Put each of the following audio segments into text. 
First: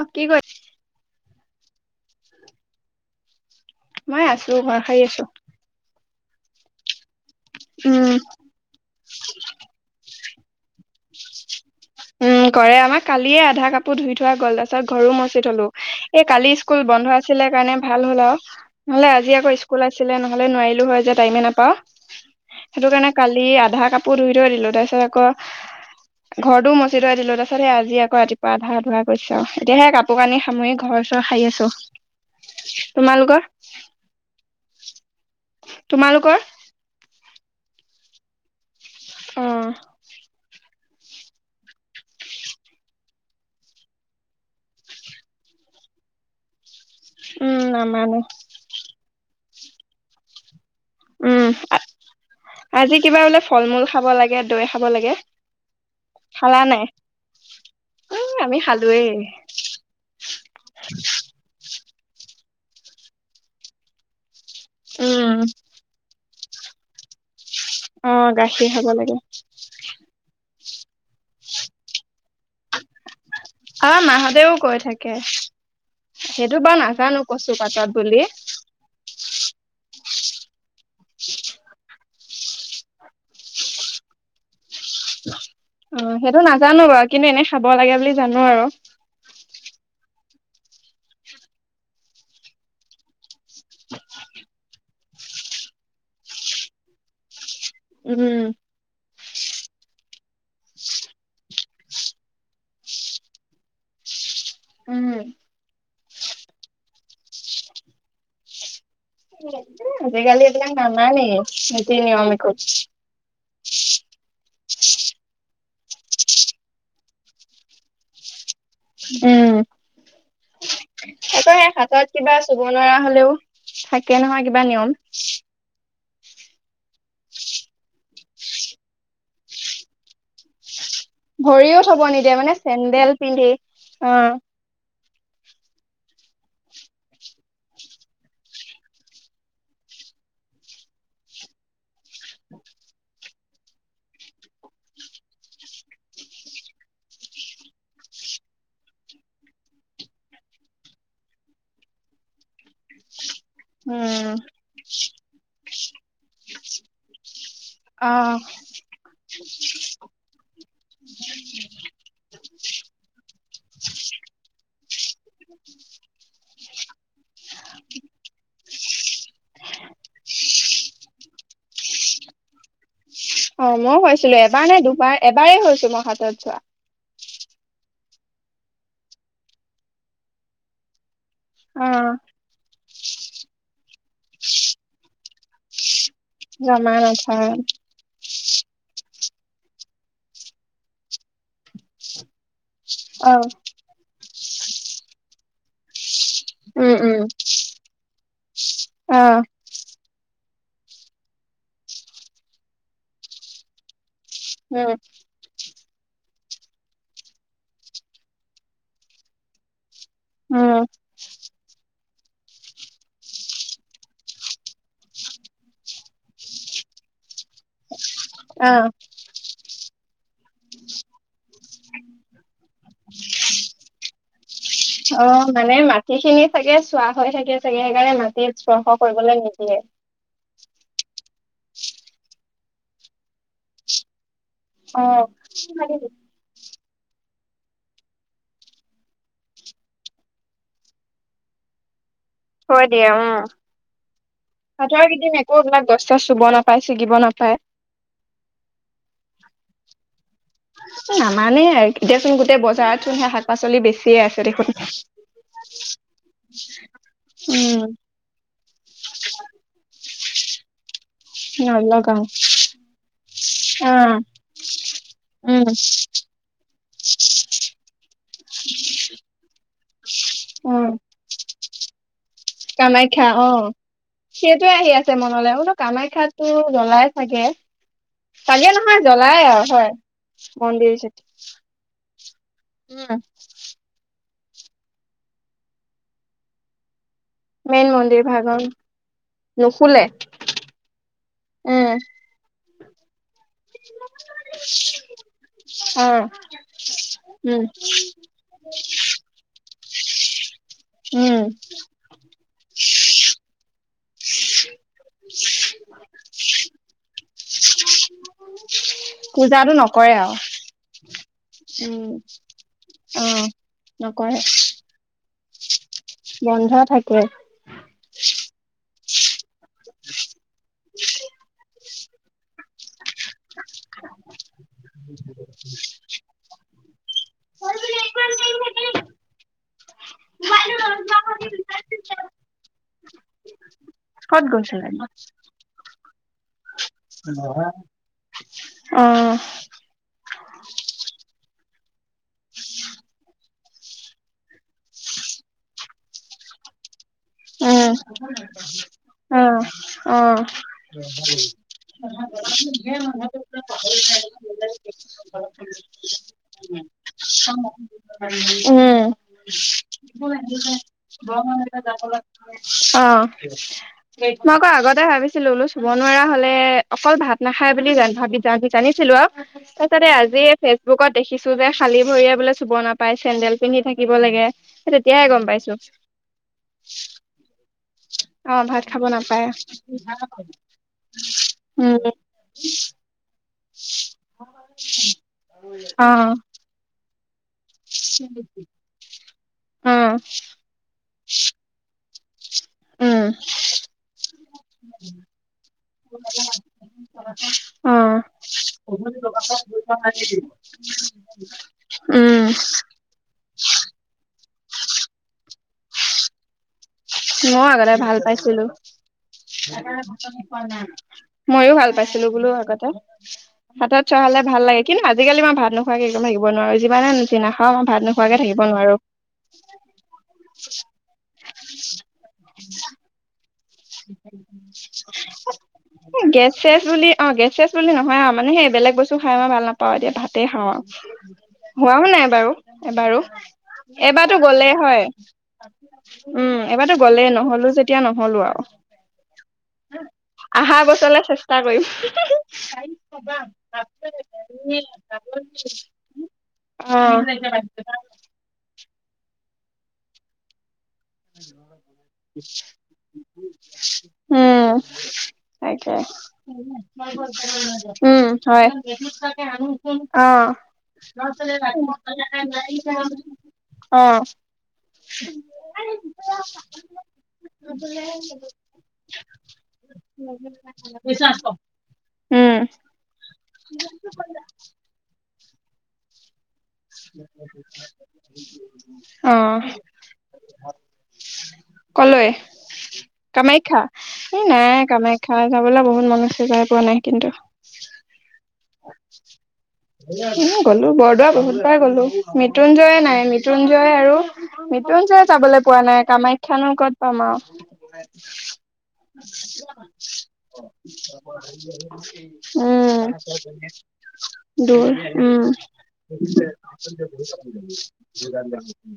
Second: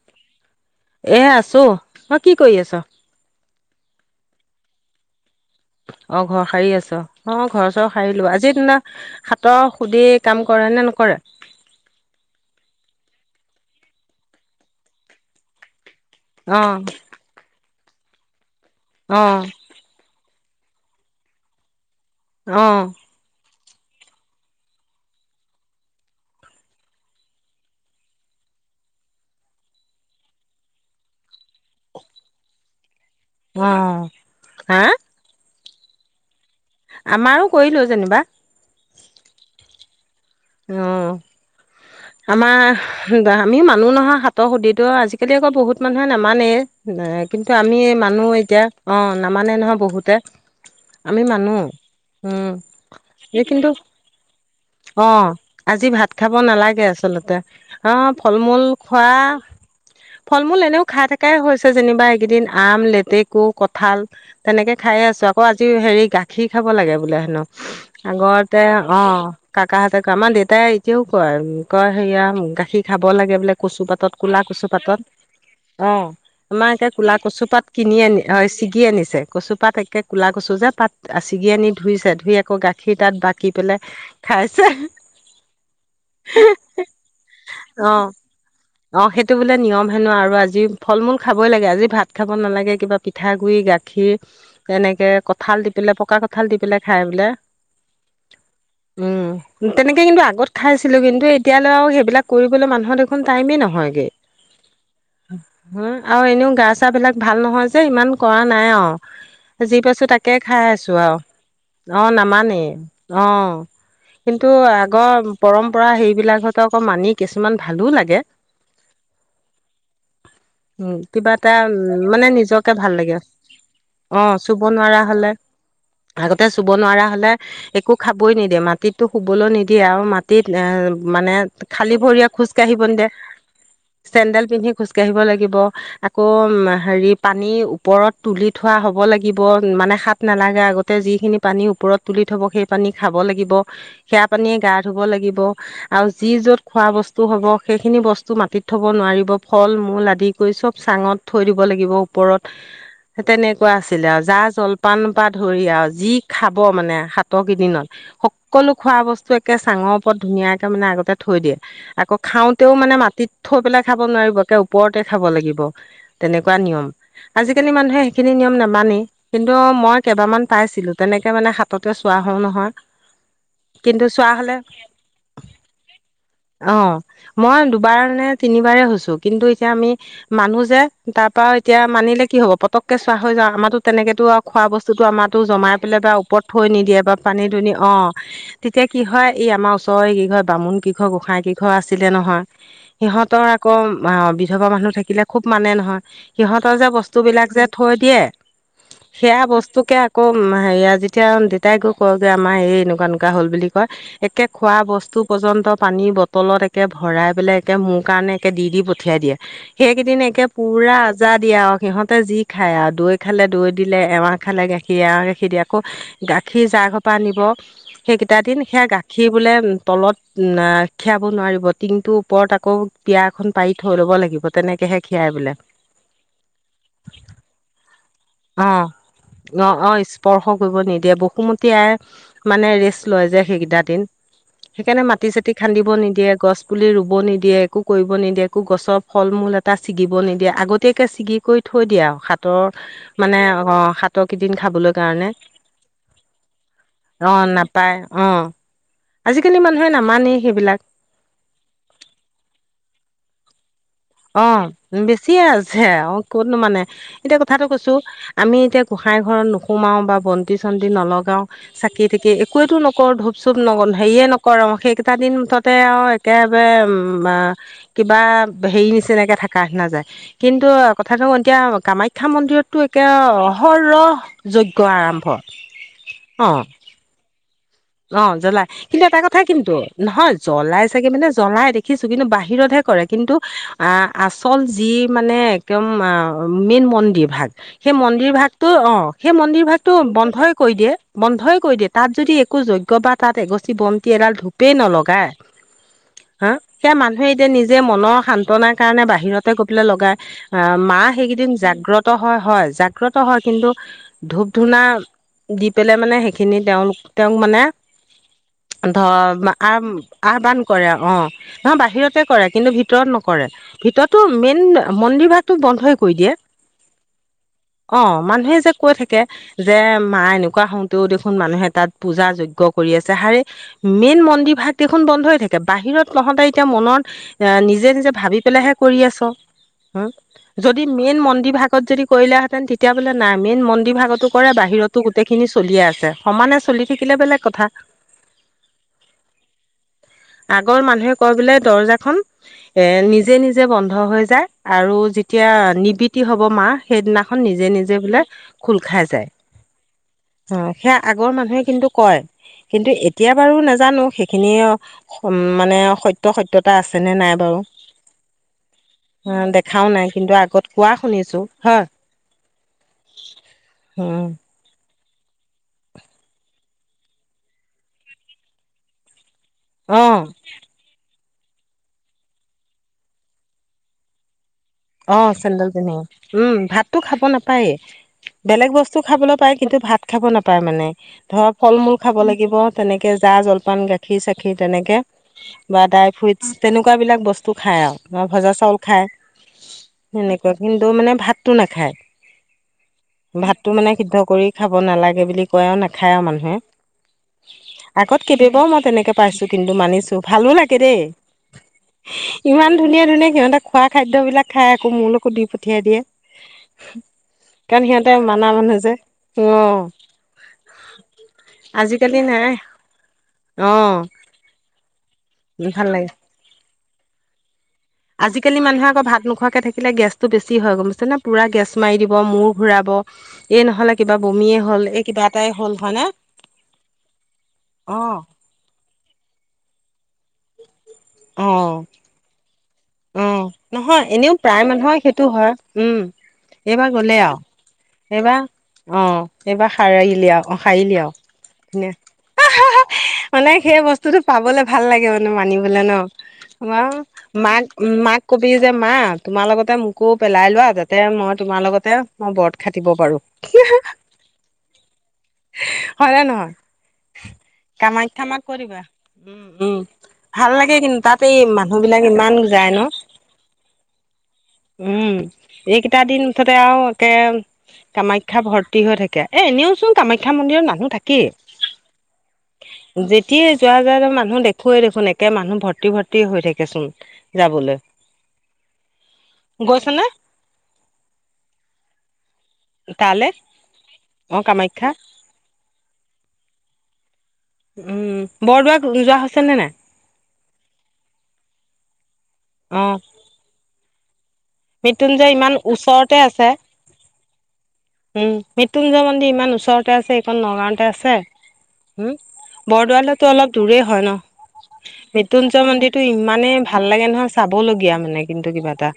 অ কি কৰি এ আছোঁ তই কি কৰি আছ? মই আছো ঘৰ শাৰী আছো। অ ঘৰ সাৰি আছ, অ ঘৰৰ চৰ উম সাৰিলো আজিৰ দিনা হাতৰ সুধি [unintelligible] কাম কৰে নে নকৰে? উম কৰে আমাৰ কালিয়ে আধা কাপো ধুই থোৱা গ'ল তাৰ পাছত ঘৰো মচি থলো। [unintelligible] এই কালি অ স্কুল বন্ধ আছিলে কাৰণে ভাল হ'ল আও নহলে অ আজি আকৌ স্কুল আছিলে নহয়। [unintelligible] নহলে নোৱাৰিলো হয় যে, টাইমে নাপাও অ সেইটো কাৰণে কালি আধা কাপোৰ ধুই থৈ দিলো তাৰপিছত আকৌ ঘৰ টো [unintelligible] মুচি থৈ দিলো, তাৰাছতেই আজি আকৌ ৰাতিপুৱা আ ধুৱা কৰিছোঁ আও এতিয়া সে কাপোৰ কানি সামুৰি ঘৰ চৰ সাৰি আছো। [unintelligible] তোমালোকৰ অ হা তোমালোকৰ আমাৰো কৰিলোঁ যেনিবা। অ আহ আমাৰ আমি মানুহ নহয় হাতৰ সুধিতো আজিকালি আকৌ বহুত মানুহে নামানেই [unintelligible] ন কিন্তু উম আমি নামানো মানুহ এতিয়া, অ নামানে নহয় বহুতে। আমি উম মানোহ, উম আজি কিবা বোলে এই ফল কিন্তু মূল [unintelligible] খাব লাগে দৈ খাব অ লাগে আজি ভাত খাব খালা নাই নালাগে আচলতে আহ ফল আমি মূল খোৱা খালোয়েই [inaudible] ফল মূল এনেও খাই থকাই হৈছে যেনিবা এইকেইদিন আম লেতেকু কঁঠাল তেনেকে খাইে আছো উম আকৌ আজি হেৰি গা গাখি খাব লাগে বোলে হেনো অ আগতে গাখীৰ খাব অ লাগে কাহঁতে কয় আমাৰ দেউতাই এতিয়াও কয় কয় সেয়া গাখীৰ খাব লাগে [unintelligible] বোলে কচু আমাৰ পাতত কলা মাহঁতেও কচু কৈ পাতত থাকে অ সেইটো আমাৰ বাৰু একে কলা নাজানো কচু কচুপাত পাতত কিনি বুলি আনি হয় ছিগি আনিছে কচুপাত একে [unintelligible] কোলা কছু যে পাত ছিগি আনি ধুইছে ধুই আকৌ গাখীৰ তাত বাকি পেলাই খাইছে অ সেইটো নাজানো বাৰু কিন্তু এনে খাব অ লাগে বুলি জানো আৰু অ সেইটো বোলে নিয়ম হেনো আৰু আজি ফল মূল খাব‌ই লাগে আজি ভাত খাব নালাগে কিবা পিঠা গাখীৰ এনে কঁঠাল দি পেলাই পকা কঠাল দি পেলাই খাই বোলে। উম উম তেনেকৈ কিন্তু আগত খাইছিলোঁ কিন্তু এতিয়ালৈ আৰু সেইবিলাক কৰিবলৈ মানুহৰ দেখোন টাইমেই নহয়গৈ উম হা আৰু এনেও গা চাবিলাক ভাল নহয় যে ইমান কৰা নাই আও। যি পাইছো তাকে আজিকালি খাই এইবিলাক আছো আও নামানেই নীতি অ নিয়ম একো নামানেই অ। কিন্তু আগৰ পৰম্পৰা সেইবিলাক হত মানি কিছুমান ভালো লাগে। উম উম কিবা আকৌ এটা সেই উ হাতত মানে কিবা চুব নিজকে ভাল নোৱাৰা লাগে। হলেও থাকে অ নহয় কিবা চুব নিয়ম নোৱাৰা হ'লে। আগতে চুব নোৱাৰা হলে একো খাবই নিদিয়ে মাটিতো শুবলৈ নিদিয়ে আও মাটিত এ মানে ভৰিও খালী থব ভৰিয়ে নিদিয়ে মানে খোজকাাঢ়িব চেন্দেল নিদিয়ে পিন্ধি অ। চেণ্ডেল পিন্ধি খোজকাাঢ়িব লাগিব। আকৌ হেৰি পানী ওপৰত তুলি থোৱা হব লাগিব মানে শাত নালাগা আগতে যিখিনি পানী ওপৰত তুলি থব সেই পানী খাব লাগ- সে পান গা ধুব লাগিব আৰু যি যত খোৱা বস্তু হব সেইখিনি বস্তু মা- মাটিত থব নোৱাৰিব ফল মূল আদি কৰি চব চাঙত থৈ দিব লাগিব ওপৰত তেনেকুৱা আছিলে আৰু উম যা জলপান পৰা ধৰি আৰু যি খাব মানে হাত ত কিইদিনত অ সকলো খোৱা বস্তু একে চাঙৰ ওপৰত ধুনীয়াকে মানে আগতে থৈ দিয়ে আকৌ খাওঁতেও মানে মাটিত থৈ পেলাই খাব নোৱাৰিব একে ওপৰতে খাব লাগিব তেনেকুৱা নিয়ম আজিকালি মানুহে সেইখিনি নি- নিয়ম নামানি কিন্তু মই কেইবামান পাইছিলো তেনেকে মানে হাততে চোৱা হওঁ নহয়। অ মই কিন্তু চোৱা হৈছিলো হ'লে এবাৰ নে দুবাৰ এবাৰেই হৈছো মই হাতত যোৱা অ' মই দুবাৰ নে তিনিবাৰে হৈছো কিন্তু এতিয়া আমি মানুহ যে তাৰ পৰা এতিয়া অ মানিলে কি হ'ব পতক চোৱা হৈ যাওঁ আমাৰো তেনেকেতো আৰু খোৱা বস্তুতো আমাৰো জমাই পেলাই বা ওপৰত থৈ জমা নিদিয়ে বা নথয় পানী দুনি অ তেতিয়া কি হয় এই আমাৰ ওচৰৰে কি ঘৰ বামুণ কি ঘৰ গোঁসাই কি ঘৰ আছিলে নহয় অ সিহঁতৰ আকৌ অ বিধৱা মানুহ থাকিলে খুব মানে নহয়। সিহঁতৰ যে উম উম বস্তুবিলাক যে থৈ দিয়ে অ সেয়া বস্তুকে আকৌ উ হেয়া যেতিয়া দেউতাই কয় গৈ আমাৰ এই এনেকুৱা নুকা হল বুলি কয়। একে খোৱা উম বস্তু পৰ্যন্ত পানীৰ বটলত একে ভৰাই পেলাই একে মোৰ কাৰণে একে দি দি পঠিয়াই দিয়ে। সেইকেইদিন একে উম পুৰা আজা দিয়া আও সিহঁত তাতে যি খায় আৰু দৈ খালে দৈ দিলে এৱা খালে গাখীৰ এৱা গাখীৰ দিয়ে আকৌ গাখীৰ জা ঘৰ পা পা নিব সেইকেইটা দিন অ সেয়া গাখীৰ বোলে তলত খীৰাব নোৱাৰিব টিঙটোৰ ওপৰত আকৌ মোক পিয়া এখন পাৰি থৈ লব লাগিব তেনেকেহে অ খীৰাই বোলে। মানে মাটি খিনি চাগে চোৱা হৈ থাকে চাগে সেইকাৰণে মাটি অ স্পৰ্শ কৰিবলৈ অ নিদিয়ে অ স্পৰ্শ কৰিব নিদিয়ে। বসুমতী আই মানে ৰেষ্ট লয় যে সেইকেইটা দিন। অ সেইকাৰণে মাটি চাতি খান্দিব নিদিয়ে, গছ পুলি ৰুব নিদিয়ে, একো কৰিব নিদিয়ে, একো গছৰ ফল মূল এটা ছিগিব নিদিয়ে আগতীয়াকে ছিগি কৰি থৈ থৈ দিয়া আও হাতৰ থৈ দিয়ে মানে উম অ হাতৰকেইদিন খাবলৈ হাতৰ কাৰণে, কেইদিন একো এইবিলাক গছ চছ চুব নাপায় ছিগিব অ নাপায়। অ আজিকালি মানুহে নামানেই। সেইবিলাক নামানে এতিয়াচোন গোটেই বজাৰত চোন সে শাক পাচলি বেছ- অ বেছিয়ে আছে অ কতনো মানে এতিয়া কথাটো উম কৈছো আমি এতিয়া গুহ- গুখাই ঘৰত নোসোমাওঁ বা বন্তি চন্তি নলওঁ। চাকি নলগাও থাকি একোৱো এ টো নকৰো ধূপ চপ ন অ হেৰিয়ে নকৰোঁ আৰু সেইকেইটা দিন উম মুঠতে আও। হে বে বা কিবা হেৰি নিচিনাকে থাকা নিচিনা যায় কিন্তু উম কথাটো এতিয়া কামাখ্যা মন্দিৰতটো এতিয়া কামাখ্যা অ হ ৰ সেইটোৱে যজ্ঞ আহি আছে আৰম্ভ মনলৈ বোলো কামাখ্যাতো অ জ্বলাই চাগে অ জ্বলাই চাগে নহয় কিন্তু এটা জ্বলাই কথা আৰু কিন্তু, হয় নহয় জ্বলাই মন্দিৰ চাগে যেতিয়া মানে জ্বলাই দেখিছ- কিন্তু বাহিৰতহে কৰে উম কিন্তু আ আচল যি মানে একদম মেইন মন্দিৰ ভাগ। মেইন সেই মন্দিৰ ভাগৰ ভাগতটো অ সেই মন্দিৰ ভাগতটো নুখুলে বন্ধই কৰি দিয়ে বন্ধই কৰি উম দিয়ে তাত যদি যোগ্য বা তাত এগছি বন্তি এডাল ধূপেই নলগায় অ হা সেয়া মানুহে এতিয়া উম নিজে মনৰ সান্তনাৰ কাৰণে বাহিৰতে গৈ পেলাই লগায়। মা উম সেইকেইদিন জাগ্ৰত হয় হয় জাগ্ৰত হয় কিন্তু ধূপ ধূনা দি পেলাই মানে সেইখিনি তেওঁল তেওঁক মানে ধৰ পূজাটো নকৰে আৰু আহ্বান কৰে, অ নহয় উম বাহিৰতে কৰে কিন্তু ভিতৰত অ নকৰে কৰে ভিতৰত টো নকৰে মেইন মন্দিৰ ভাক টো বন্ধ‌ই কৰি দিয়ে, বন্ধ থাকে অ মানুহ হে যে কৈ থাকে যে মা এনেকুৱা হওঁতেও দেখোন মানুহে তাত পূজা যোগ্য কৰি আছে। জাহাৰে মেইন মন্দিৰ ভাগ দেখোন বন্ধ হৈ থাকে বাহিৰত নহতে এতিয়া মনত এ নিজে নিজে ভাবি পেলেহে কৰি আচ, হু যদি মেইন মন্দিৰ ভাগ অত যদি কৰিলে হেতেন তেতিয়া এতিয়া বোলে নাই মেইন মন্দিৰ ভাগতো ক'ত কৰে, বাহিৰতো গৈছিলানো গোটেইখিনি চলিয়ে আছে। সমানে চলি থাকিলে বেলেগ কথা অহ আগৰ মানুহে কয় বোলে দৰ্জা খন এ নিজে নিজে বন্ধ হৈ যায়। আৰু যেতিয়া নিবিতি হ'ব মা সেইদিনাখন নিজে উম নিজে বোলে খোল খাই যায়, অ অ সেয়া আগৰ মানুহে কিন্তু কয় কিন্তু এতিয়া বাৰু নাজানো সেইখিনি অ মানে সত্য সত্যতা আছে নে নাই বাৰু উম দেখাও নাই কিন্তু আগত কোৱা শুনিছো হয়। অ উম, মই ক আগতে ভাবিছিলো বোলো চুব নোৱাৰা হলে অকল ভাত নাখায় বুলি ভাবি জানিছিলো আৰু। তাৰপাছত অ তে আজি ফেচবুকত দেখিছো যে খালী ভৰিয়ে বোলে চুব নাপায় চেন্ডেল পিন্ধি থাকিব লাগে। অ তেতিয়াহে গম চেন্দেল পাইছো পিন্ধি উম ভাতো খাব নাপায়েই। অ বেলেগ ভাত বস্তু খাব খাবলৈ নাপায় পায় কিন্তু ভাত খাব নাপায় মানে। ধৰ ফল মূল উম খাব লাগিব তেনেকে যাৰ মন গাখীৰ চাখীৰ তেনেকে, বা অ ড্ৰাই ফ্ৰুইট তেনেকুৱা বিলাক বস্তু খাই আৰু মই ভজা চাউল খায় উম সেনেকুৱা কিন্তু মানে ভাতটো নাখায়। উম ভাতটো মানে সিদ্ধ কৰি খাব নালাগে বুলি কয় আৰু নাখায় আৰু মানুহে। অ আগত কেইবাবাৰও মই তেনেকে পাইছো কিন্তু মানিছো ভালো লাগে দেই। উম ইমান ধুনীয়া ধুনীয়া সিহঁতে খোৱা খাদ্যবিলাক খাই আকৌ মোলৈকো দি পঠিয়াই দিয়ে। [unintelligible] মই আগতে সিহঁতে ভাল মানা পাইছিলো। মানুহ যে অ মইও ভাল আজিকালি পাইছিলো। বুলো নাই আগতে। অ হাতত চোৱ হালে ভাল লাগে, কিন্তু আজিকালি মই ভাত ভাল নোখোৱাকে লাগে একো থাকিব নোৱাৰো যিমানে যি নাখাওঁ ভাত নোখোৱাকে আজিকালি থাকিব নোৱাৰ। মানুহে আকৌ ভাত নোখোৱাকে থাকিলে গেছতটো বেছি হয় বোলো, পুৰা গেছ মাৰি দিব মূৰ ঘুৰাব। ফালে কিবা বমিয়ে হ'ল, এই কিবা এটাই হ'ল, হয় নে? গেছ ছেছ বুলি অ গেছ ছেছ বুলি নহয় আও, মানে সেই বেলেগ বস্তু খাই মই ভাল নাপা পাওঁ দিয়া ভাতে খাওঁ আৰু অ', হোৱাও নাই বাৰু এবাৰো। অ', নহয় এনেও এবাটো প্ৰায় গ'লে মানুহৰ হয়, সেইটো হয়, উম। উম এইবাৰ এবাটো গ'লেই আৰু নহলে যেতিয়া এইবাৰ নহ'লো আৰু। অ এইবাৰ সাৰালি আৰু অ আহা সাৰিলি বছৰলে চেষ্টা কৰিম আৰু, আহাহা মানে সেই বস্তুতটো পাবলে ভাল লাগে মানে মানিবলে ন, মা অ মাক উ মাক কবি যে মা তোমাৰ লগতে মোকো পেলাই লোৱা মই তোমাৰ লগতে মই ব্ৰত খাাটিব পাৰো। উম তাকে হয়নে নহয়, উম কামাখ্যা মাক কৈ হয় দিবা উম অ ভাল লাগে কি তা এই মানুহ বিলাক ইমান জাই ন, অ উম সেইকেইটা দিন মুঠতে আৰু একে কামাখ্যা ভৰ্তি হৈ থাকে, এ এনেও চোন কামাখ্যা মন্দিৰৰ মানুহ থাকে। বিশচাছ কওক। যেতিয়াই যোৱা যোৱা জন মানুহ দেখুৱেই দেখোন একে মানুহ ভৰ্তি ভৰ্তি হৈ থাকেচোন যাবলৈ, অ গৈছনে? কলৈ? তালে কামাখ্যা, এই নাই কামাখ্যা যাবলৈ বহুত মন আছে, যায় পোৱা নাই। উম বৰদোৱা যোৱা হৈছে নে নাই উম গলো বৰদোৱা বহুত অ মৃত্যুঞ্জয় নাই মৃত্যুঞ্জয় আৰু মৃত্যুঞ্জয় ইমান যাবলৈ পোৱা নাই ওচৰতে আছে কামাখ্যানো ক'ত পাম আও। উম মৃত্যুঞ্জয় মন্দিৰ ইমান ওচৰতে আছে এইখন নগাঁওতে আছে উম উম। বৰদোৱালৈতো অলপ দূৰেই হয় ন দূৰ উম। মৃত্যুঞ্জয় মন্দিৰটো ইমানেই ভাল লাগে নহয়, চাবলগীয়া মানে কিন্তু কিবা এটা।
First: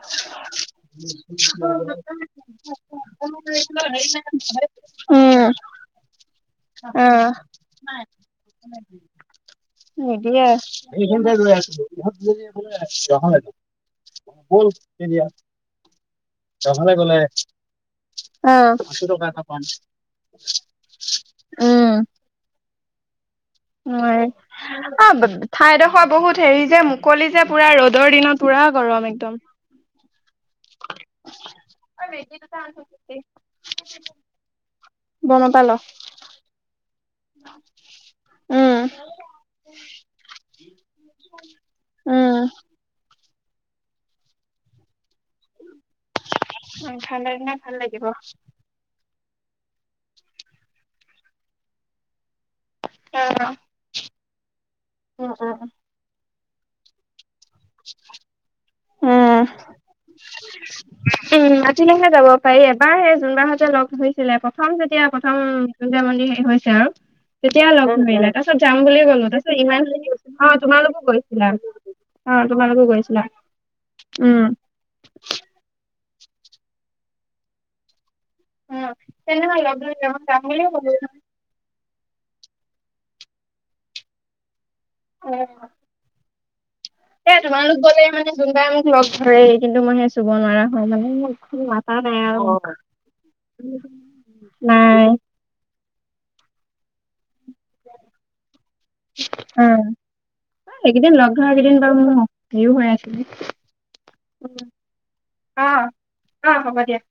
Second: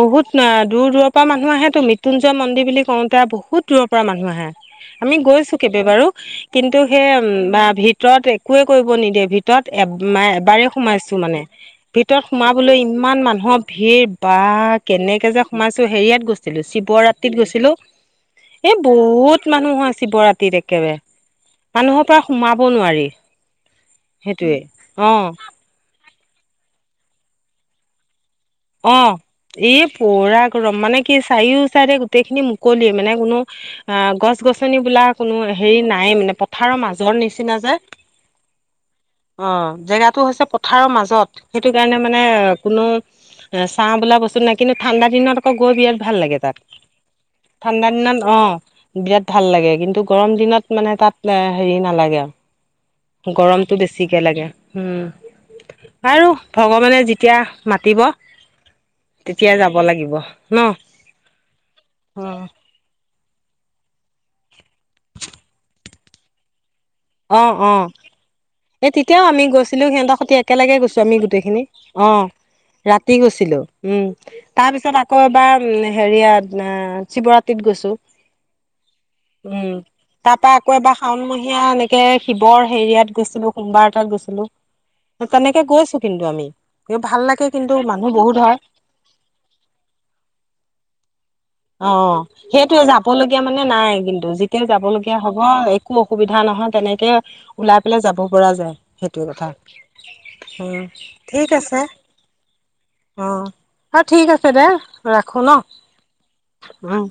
বহুত দূৰ দূৰৰ পৰা মানুহ আহেত তো মৃত্যুঞ্জয় মন্দিৰ বুলি কওঁতে বহুত দূৰৰ পৰা মানুহ আহে। আমি উম গৈছো কেইবাবাৰো কিন্তু সেই ম আহ বা ভিতৰত একোৱে কৰিব নিদিয়ে ভিতৰত এব নিদিয়ে এবাৰে সোমাইছো মানে, ভিতৰত সোমাবলৈ ইমান মানুহৰ ভিৰ বা কেনেকে যে সোমাইছো হেৰিয়াত গৈছিলো শিৱ ৰাতিত গৈছিলো। আহ এ বহুত মানুহ হয় শিৱৰাতিত একেবাৰে মানুহৰ পৰা সোমা ব নোৱাৰি। নোৱাৰে সেইটোৱে অ ঠাইডোখৰ বহুত হেৰি যে মুকলি যে পুৰা ৰ'দৰ দিনত পুৰা অ গৰম একদম এই পোৰা গৰম মানে কি চাৰিও চাৰি গোটেই খিনি মুকলি, মানে কোনো অ গছ গছনি বোলা কোনো বনপাল হেৰি নাই মানে, পথাৰৰ মাজৰ নিচিনা যে। উম অ জেগাটো হৈছে পথাৰৰ মাজত, সেইটো কাৰণে মানে উম কোনো চাঁ বলা বস্তু নাই কিন্তু ঠাণ্ডাত দিনত আকৌ গৈ বিৰাট ভাল লাগে তাত, ঠাণ্ডা দিনত ভাল ঠাণ্ডা লাগিব দিনত অ বিৰাত ভাল লাগে, কিন্তু গৰম দিনত মানে তাত হেৰি নালাগে আৰু গৰমটো বেছি। একেলগে উম, বাৰু ভগৱানে যেতিয়া মাতিব উম তেতিয়াাই যাব লাগিব ন? উম মাতিলেহে যাব পাৰি, এবাৰ হে জোন বা হতে লগ ধৰিছিলে প্ৰথম যেতিয়া প্ৰথম মৃত্যুঞ্জয় মন্দিৰ হেই হৈছে আও। অ অ এই তেতিয়াও ক'লো আমি তাৰপিছত ইমান গৈছিলো, সিহঁতৰ সৈতি অ একেলগে গৈছো তোমালোকো আমি গৈছিলা গোটেইখিনি, অ তোমালোকো ৰাতি গৈছিলা গৈছিলো, উম তাৰ পিছত আকৌ এবাৰ ম হেৰিয়াত শিৱৰাতিত গৈছো। অ তেনেহলে উম লগ ধৰিলে মই তাৰ যাম পৰাা বুলিয়ে আকৌ এবাৰ ক'লো শাওণমহীয়া মেক শিৱৰ হেৰিয়াত গৈছিলো সোমবাৰ এটাত গৈছিলো অ তেনেকে গৈছো কিন্তু আমি ভাল এ লাগে কিন্তু তোমালোক গলে মানুহ মানে বহুত হয় যোনবাই মোক লগ ধৰেই কিন্তু মই সে চুব নোৱাৰা হও মানে ম অ সেইটোৱে যাবলগীয়া মানে নাই কিন্তু যেতিয়া নাই যাবলগীয়া হ'ব একো অসুবিধা নহয় তেনেকে ওলাই পেলাই যাব পৰা যায় সেইটো কথা অ অ এইকেইদিন লগ ঠিক ধৰা কেইদিন আছে বাৰু মোৰ হেৰিও হৈ আছিলে অ অ ঠিক আছে দে ৰাখো ন অঁ হ'ব দিয়া উম।